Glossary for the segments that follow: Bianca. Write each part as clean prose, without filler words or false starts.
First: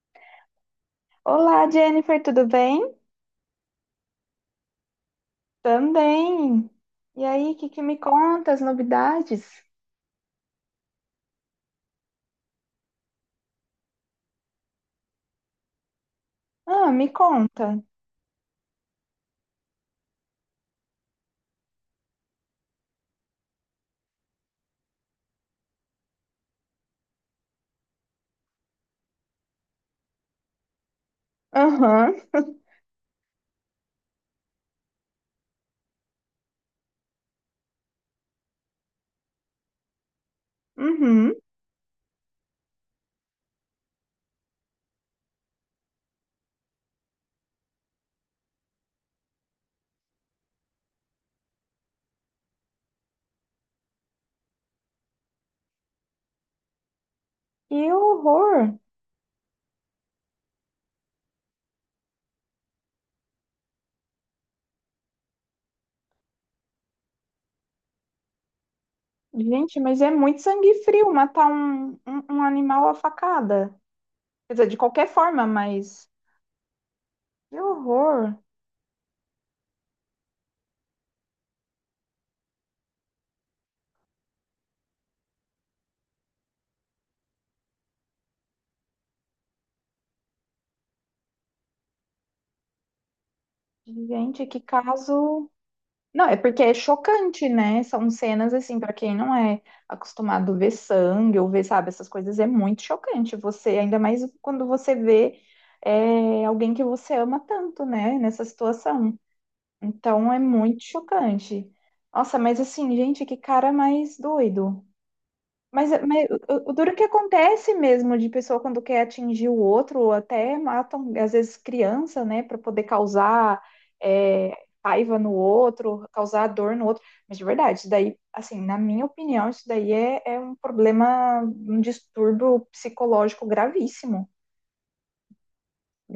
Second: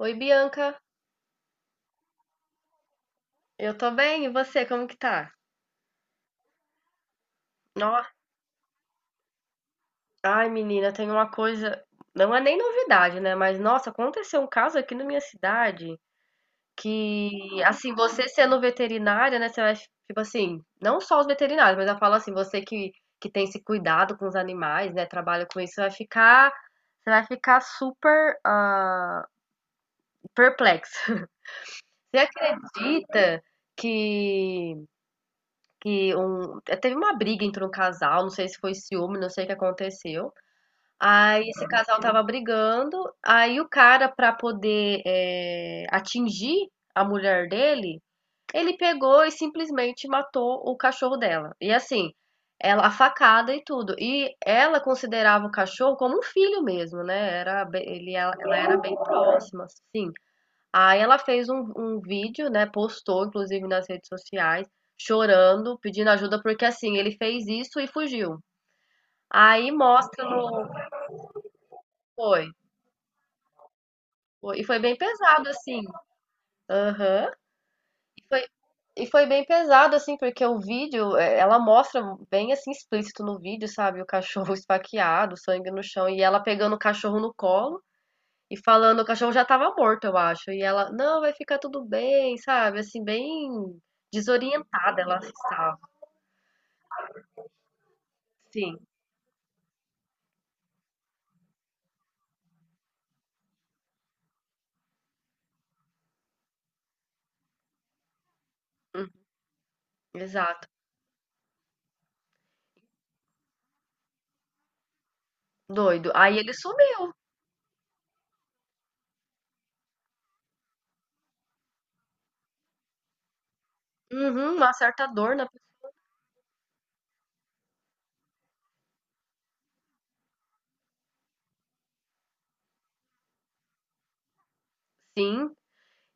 Oi, Bianca. Olá, Jennifer, tudo bem? Eu tô bem, e você, como que tá? Também. E aí, o que me Nossa, conta as novidades? ai, menina, tem uma coisa, não é nem novidade, né? Mas nossa, aconteceu um caso aqui na minha cidade Ah, me que, conta. assim, você sendo veterinária, né, você vai, tipo assim, não só os veterinários, mas eu falo assim, você que tem esse cuidado com os animais, né, trabalha com isso, você vai ficar super perplexo. Aham, Você acredita que Que um teve uma briga entre um casal, não sei se foi ciúme, não sei o que aconteceu. uhum. Aí esse casal tava brigando, aí o cara pra poder, atingir a mulher dele, ele pegou e simplesmente matou o cachorro dela. E assim, ela, a facada e tudo. E ela considerava o cachorro como um filho mesmo, né? Era, Que ele, ela era horror. bem próxima, sim. Aí ela fez um vídeo, né? Postou, inclusive, nas redes sociais, chorando, pedindo ajuda, porque assim, ele fez isso e fugiu. Aí Gente, mas é mostra muito no. sangue frio matar um Foi. animal à facada. Quer E dizer, de foi bem qualquer forma, pesado, assim. mas Aham. que E horror. foi, e foi bem pesado, assim, porque o vídeo, ela mostra bem assim, explícito no vídeo, sabe? O cachorro esfaqueado, sangue no chão, e ela pegando o cachorro no colo e falando, o cachorro já tava morto, eu acho. E ela, não, vai ficar tudo bem, sabe? Assim, bem Gente, que desorientada ela caso. estava. Não, é porque é chocante, né? São cenas Sim, assim, pra quem não é acostumado a ver sangue ou ver, sabe, essas coisas, é muito chocante. Você, ainda mais quando você vê alguém que você ama tanto, né, nessa hum, situação. Então é exato. muito chocante. Nossa, mas assim, gente, que cara mais doido. Mas, Doido. mas Aí ele o duro que sumiu. acontece mesmo de pessoa quando quer atingir o outro, ou até matam, às vezes, criança, né, para poder causar é, Uhum, uma certa raiva no dor na pessoa. outro, causar dor no outro. Mas de verdade, isso daí, assim, na minha opinião, isso daí é um problema, um distúrbio psicológico gravíssimo, Sim.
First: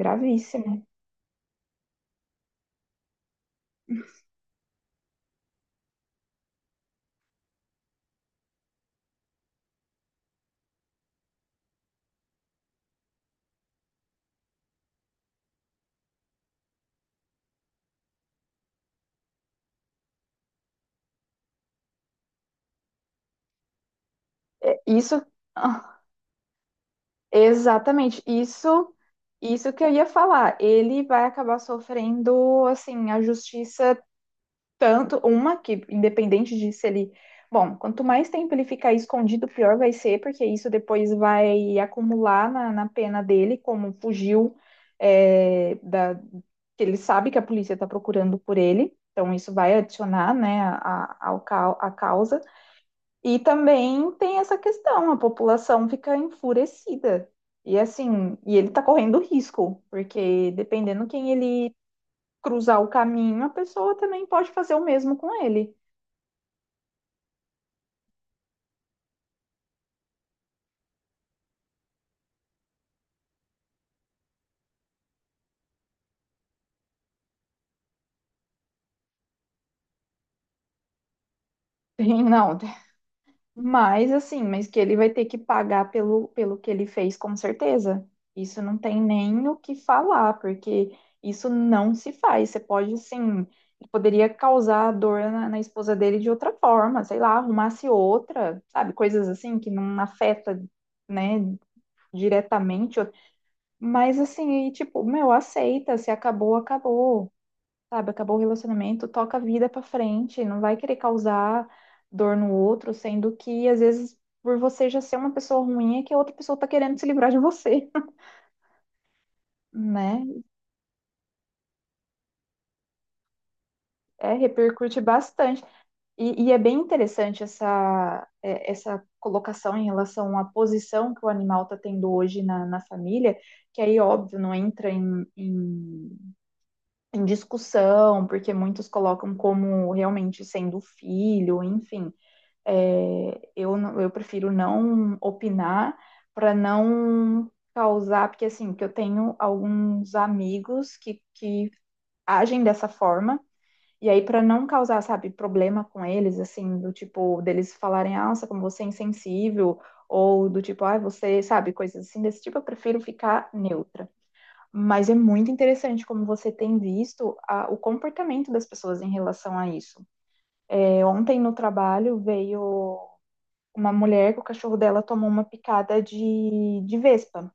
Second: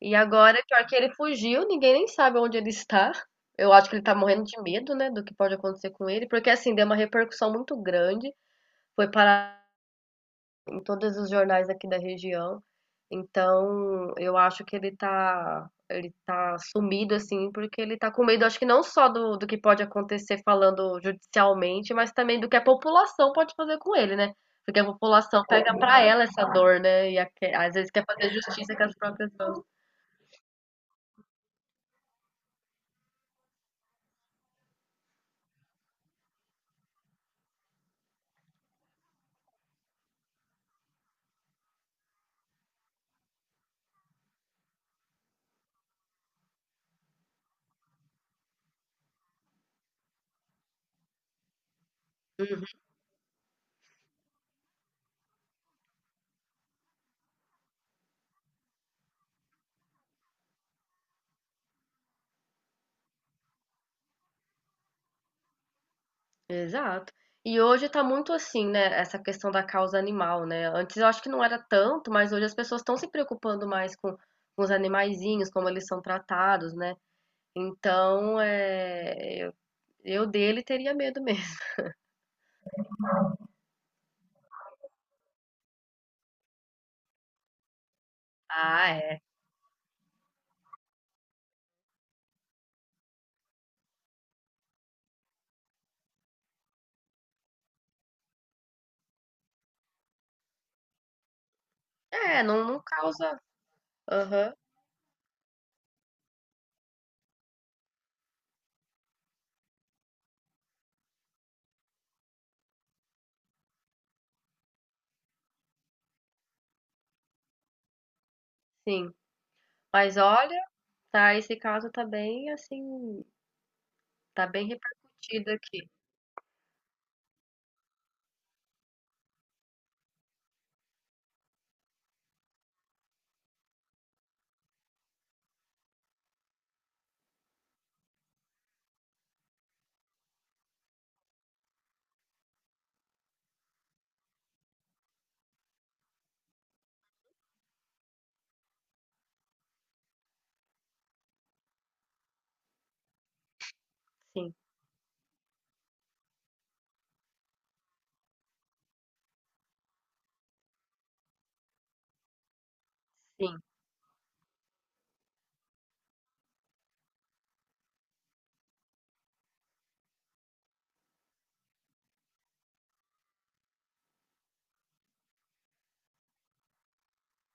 E agora, pior que ele fugiu, ninguém nem sabe onde ele está. Eu acho que ele tá morrendo de medo, né, do que pode acontecer com ele, porque assim, deu uma repercussão muito grande. Foi parar em todos os jornais aqui da região. Então, eu acho que ele tá sumido, assim, porque ele tá com medo, acho que não só do que pode acontecer falando judicialmente, mas também do que a população pode fazer com ele, né? Porque a Isso, população pega ah, pra ela essa dor, né? Às vezes quer exatamente, fazer justiça com isso, as próprias mãos. isso que eu ia falar. Ele vai acabar sofrendo, assim, a justiça tanto uma que, independente de se ele. Bom, quanto mais tempo ele ficar escondido, pior vai ser, porque isso depois vai acumular na pena dele, como fugiu, que ele sabe que a polícia está procurando por ele. Então, isso vai adicionar, né, ao, a causa. E também tem essa questão, a população fica enfurecida. E assim, e ele está correndo risco, porque dependendo quem ele cruzar o caminho, a pessoa também pode fazer o mesmo com ele. Exato. E hoje tá muito assim, né, essa questão da causa animal, né? Antes eu acho que não era tanto, mas hoje as pessoas estão se preocupando mais com os animaizinhos, como eles são tratados, né? Então, eu dele teria medo mesmo. Tem, não. tem- Mas assim, mas que ele vai ter que pagar pelo, pelo que ele fez, com certeza. Isso não Ah, tem é. nem o que falar, porque isso não se faz. Você pode, assim, poderia causar dor na esposa dele de outra forma, sei lá, arrumasse outra, sabe? Coisas assim que não afeta, né, É, não, não diretamente. causa. Mas Aham, assim, e, tipo, meu, aceita, se acabou, acabou, sabe? Acabou o relacionamento, toca a vida pra frente, não vai querer causar dor no outro, sendo que às vezes por você já ser uma pessoa ruim é que a outra pessoa tá querendo se livrar de você, sim. Mas né? olha, tá, esse caso tá bem assim, É, tá bem repercute repercutido bastante. aqui. E é bem interessante essa, essa colocação em relação à posição que o animal tá tendo hoje na família, que aí, óbvio, não entra em discussão, porque muitos colocam como realmente sendo filho, enfim. Eu prefiro não opinar para não causar, porque assim, que eu tenho alguns amigos que agem dessa forma, e aí para Sim, não causar, sabe, problema com eles, assim, do tipo, deles falarem, ah, nossa, como você é insensível, ou do tipo, ah, você, sabe, coisas assim desse tipo, eu prefiro ficar sim. neutra. Mas é muito interessante como você tem visto o comportamento das pessoas em relação a isso. É, ontem no trabalho veio uma mulher que o cachorro dela tomou uma picada de vespa.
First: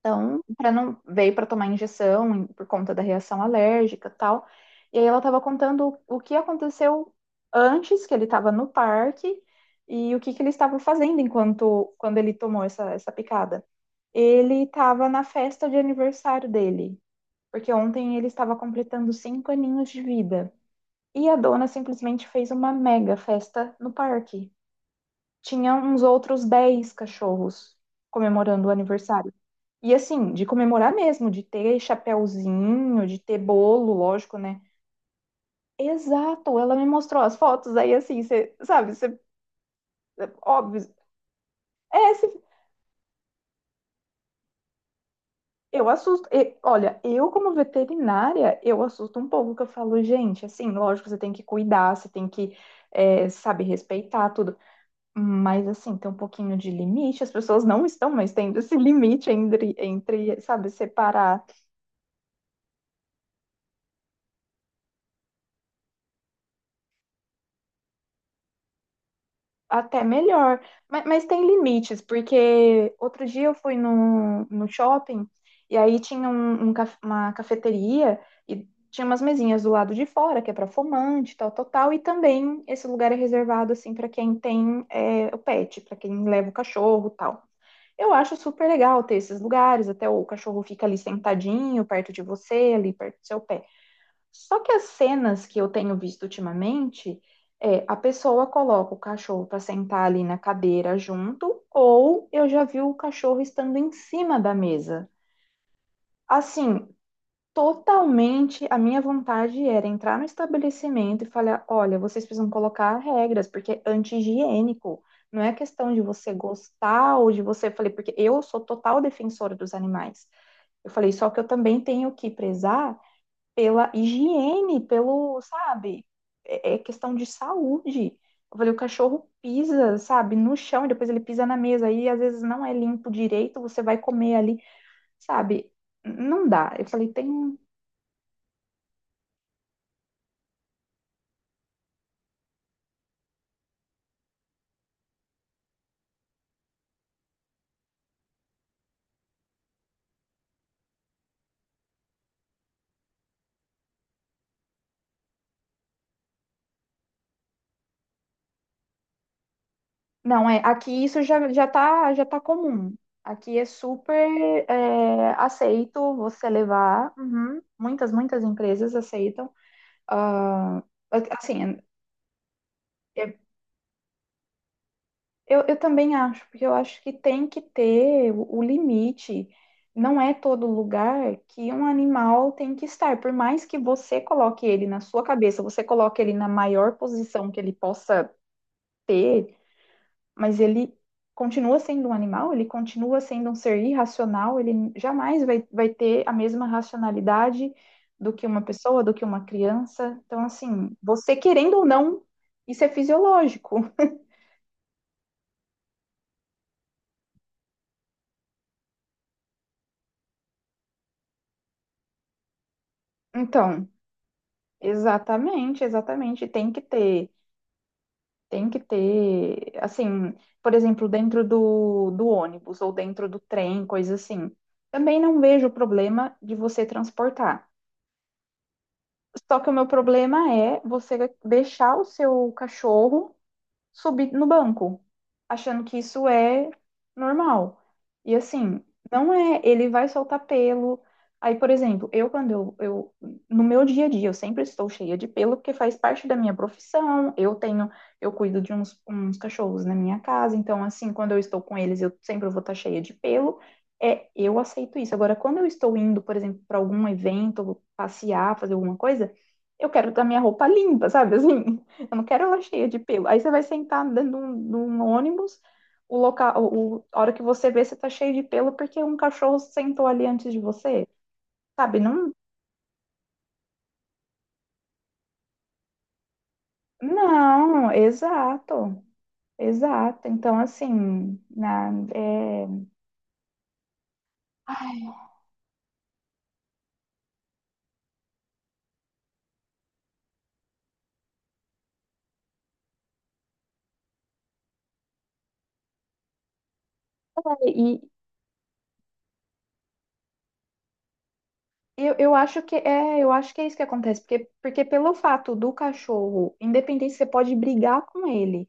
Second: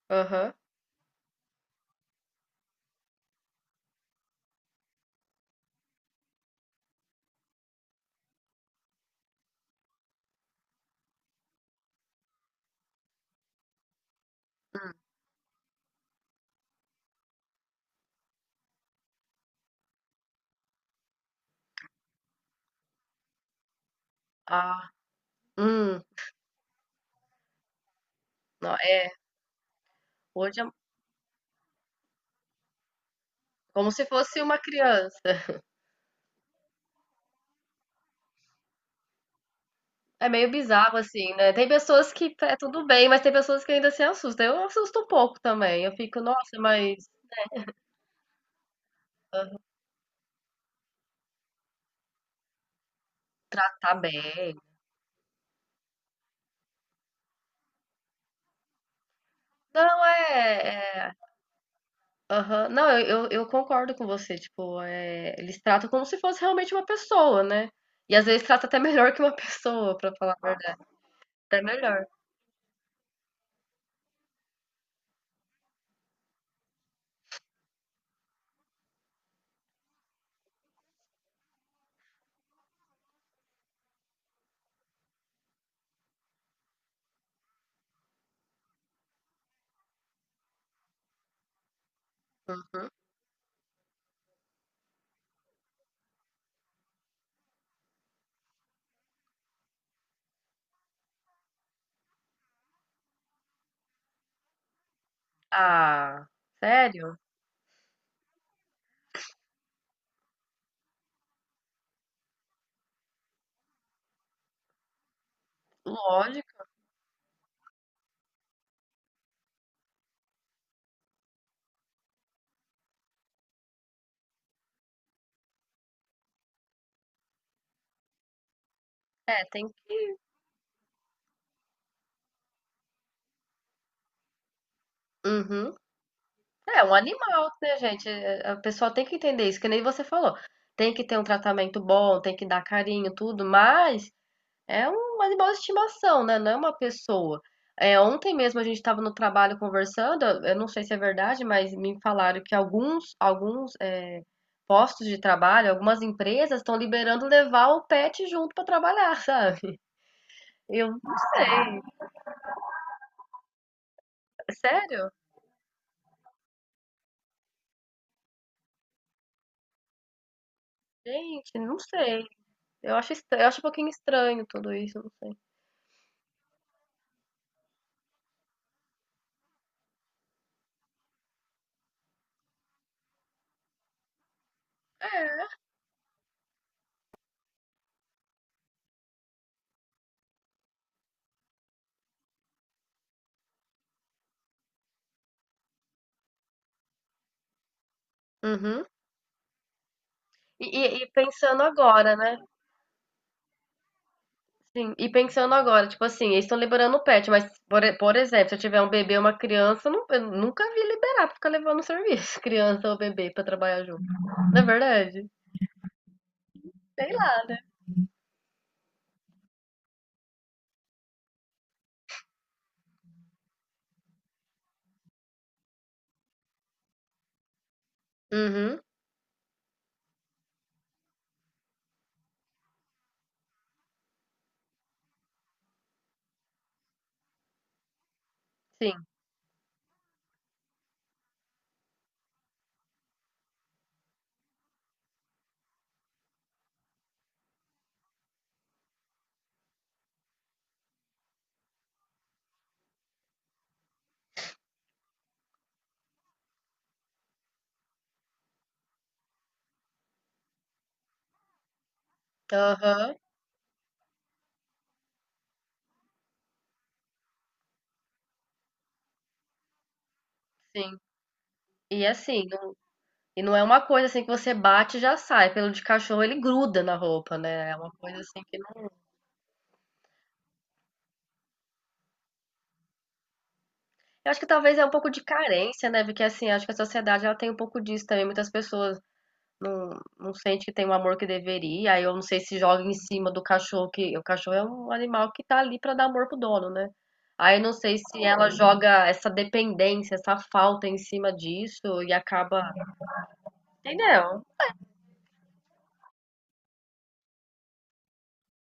Então, Aham. para não veio para tomar injeção por conta da reação alérgica, e tal. E aí ela estava contando o que aconteceu antes que ele estava no parque e o que ele estava fazendo enquanto quando ele tomou essa picada. Ele estava na festa de aniversário dele, porque ontem ele estava completando 5 aninhos de vida. E a dona simplesmente fez uma mega festa no parque, Ah, tinha uns hum. outros 10 cachorros comemorando o Não, é, aniversário. E assim, de hoje é comemorar mesmo, de ter chapéuzinho, de ter como bolo, se lógico, fosse uma né? criança. Exato, ela me mostrou as fotos, aí assim, você sabe, você É meio óbvio. bizarro, assim, né? Tem pessoas É, cê- que tá, é tudo bem, mas tem pessoas que ainda se assustam. Eu assusto um pouco também. eu Eu fico, assusto. E, nossa, mas olha, eu como veterinária, eu assusto um pouco, que eu falo, gente, assim, lógico, você tem que cuidar, você tem que, sabe, tá respeitar tudo. bem. Mas assim, tem um pouquinho de limite, as pessoas não estão mais tendo esse limite Não, sabe, é. É... separar. aham. Não, eu concordo com você. Tipo, é... eles tratam como se fosse realmente uma pessoa, né? E às vezes trata até melhor que uma pessoa, Até pra falar a melhor. verdade. Mas tem Até limites, melhor. porque outro dia eu fui no shopping e aí tinha um, uma cafeteria e tinha umas mesinhas do lado de fora, que é para fumante, tal, tal, tal. E também esse lugar é reservado, assim, para quem tem o pet, para quem leva o cachorro, tal. Eu acho super legal ter esses lugares, até o cachorro fica ali sentadinho, perto de você, Uhum. ali perto do seu pet. Só que as cenas que eu tenho visto ultimamente é a pessoa coloca o cachorro para sentar ali na cadeira junto, ou eu já vi o cachorro estando em cima da mesa. Ah, Assim, sério? totalmente a minha vontade era entrar no estabelecimento e falar: olha, vocês precisam colocar regras, porque é anti-higiênico. Não é questão de você Lógico. gostar ou de você. Eu falei, porque eu sou total defensora dos animais. Eu falei, só que eu também tenho que prezar pela higiene, pelo, sabe, é questão de saúde. Eu falei, o cachorro É, tem pisa, que. sabe, no chão e depois ele pisa na mesa aí às vezes não é limpo direito, você vai comer ali, sabe? Uhum. Não dá. É Eu um falei, tem, animal, um, né, gente? É, é, a pessoa tem que entender isso, que nem você falou. Tem que ter um tratamento bom, tem que dar carinho, tudo, mas é um animal de estimação, né? Não é uma pessoa. É, ontem mesmo a gente estava no trabalho conversando, eu não sei se é verdade, mas me falaram que alguns postos de trabalho, algumas empresas estão liberando levar o pet junto para trabalhar, sabe? não é, Eu aqui não isso já sei. tá já tá comum. Aqui é super Sério? Aceito você levar. Uhum. Muitas empresas aceitam. Ah, Gente, assim, não sei. Eu acho, é, eu acho um pouquinho estranho tudo isso, não sei. eu também acho, porque eu acho que tem que ter o limite. Não é todo lugar que um animal tem que estar. Por mais que você coloque ele na sua cabeça, você coloque ele na maior posição que ele possa ter, mas ele continua sendo um animal, ele continua sendo um ser irracional, ele jamais vai, vai ter a mesma racionalidade do que uma Uhum. pessoa, do que uma criança. Então, assim, E você pensando querendo ou agora, não, né? isso é fisiológico. Sim, e pensando agora, tipo assim, eles estão liberando o pet, mas, por exemplo, se eu tiver um bebê ou uma criança, eu nunca vi liberar pra ficar levando serviço, criança ou bebê, pra trabalhar Então. junto. Não é verdade? Exatamente, exatamente. Sei lá, né? Tem que ter, assim, por exemplo, dentro do ônibus ou dentro do trem, coisa assim. Também não vejo problema de você transportar. Uhum, Só que o meu problema é você deixar o seu cachorro subir no banco, achando que isso é normal. E assim, sim. não é, ele vai soltar pelo. Aí, por exemplo, eu quando eu no meu dia a dia, eu sempre estou cheia de pelo porque faz parte da minha profissão. Eu tenho, eu cuido de uns, uns cachorros na minha casa, então assim, quando eu estou com eles, eu sempre vou estar cheia de pelo. É, eu aceito isso. Agora, quando eu estou indo, por exemplo, para algum evento, passear, fazer alguma coisa, eu quero ter a minha roupa limpa, sabe? Assim, eu não quero ela cheia de Aham, pelo. Aí você vai sentar dentro de um ônibus, o local, o, a hora que você vê, você tá cheio de pelo porque um cachorro sentou ali antes de sim. você. Sabe? E Não, assim, não, e não é uma coisa assim que você bate e já sai. Pelo de cachorro, ele gruda na roupa, né? É não, uma coisa assim que não. exato. Exato. Então, assim, na, é... Eu acho que talvez é um Ai, pouco de carência, né? Porque assim, acho que a sociedade ela tem um pouco disso também. Muitas pessoas. Não, não sente que tem o amor que deveria. Aí eu não sei se joga em cima do cachorro, que o cachorro é um animal que tá ali pra dar amor pro dono, né? Aí eu é, não sei e se ela joga essa dependência, essa falta em cima disso e eu acaba. acho que é, eu acho que é isso que acontece, Entendeu? porque, porque pelo fato do cachorro, independente, você pode brigar com ele.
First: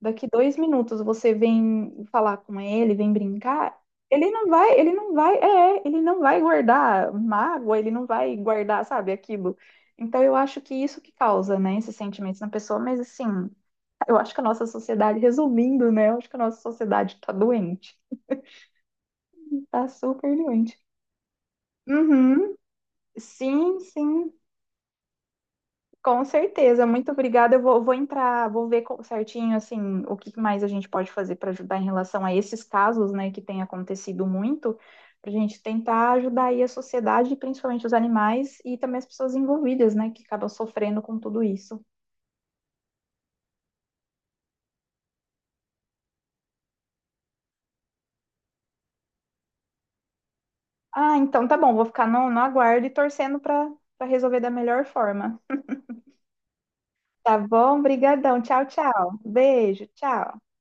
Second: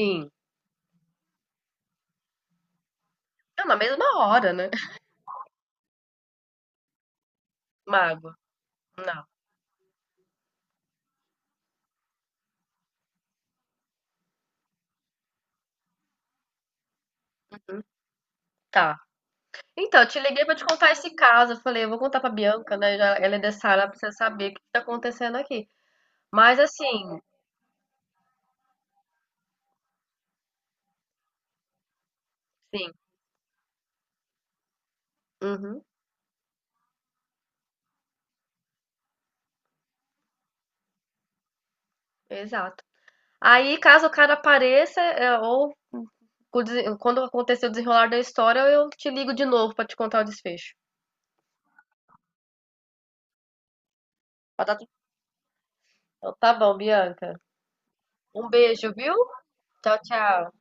Daqui 2 minutos você vem falar com ele, vem É na brincar, mesma ele não hora, né? vai, ele não vai, ele não vai guardar mágoa, ele não vai Mago. guardar, sabe, Não. aquilo. Então eu acho que isso que causa, né, esses sentimentos na pessoa, mas assim, eu acho que a nossa sociedade, resumindo, né, eu acho que a nossa sociedade tá doente, Tá. tá Então, eu te super liguei pra te doente. contar esse caso. Eu falei, eu vou contar pra Uhum, Bianca, né? Já- Ela é dessa sim, área, ela precisa sim. saber o que tá acontecendo aqui. Com Mas certeza, muito assim, obrigada. Eu vou, vou entrar, vou ver certinho assim o que mais a gente pode fazer para ajudar em relação a esses sim. casos, né, que tem acontecido muito, para a gente Uhum, tentar ajudar aí a sociedade, principalmente os animais e também as pessoas envolvidas, né, que acabam sofrendo com tudo isso. exato. Aí, caso o cara apareça, é, ou com o quando acontecer o desenrolar da história, eu te ligo de novo pra te contar o desfecho. Ah, então tá bom, vou ficar no aguardo e torcendo para para resolver da Pra dar melhor tudo- forma. Então, tá bom, Tá Bianca. bom? Obrigadão. Um Tchau, beijo, viu? tchau. Beijo, Tchau, tchau. tchau.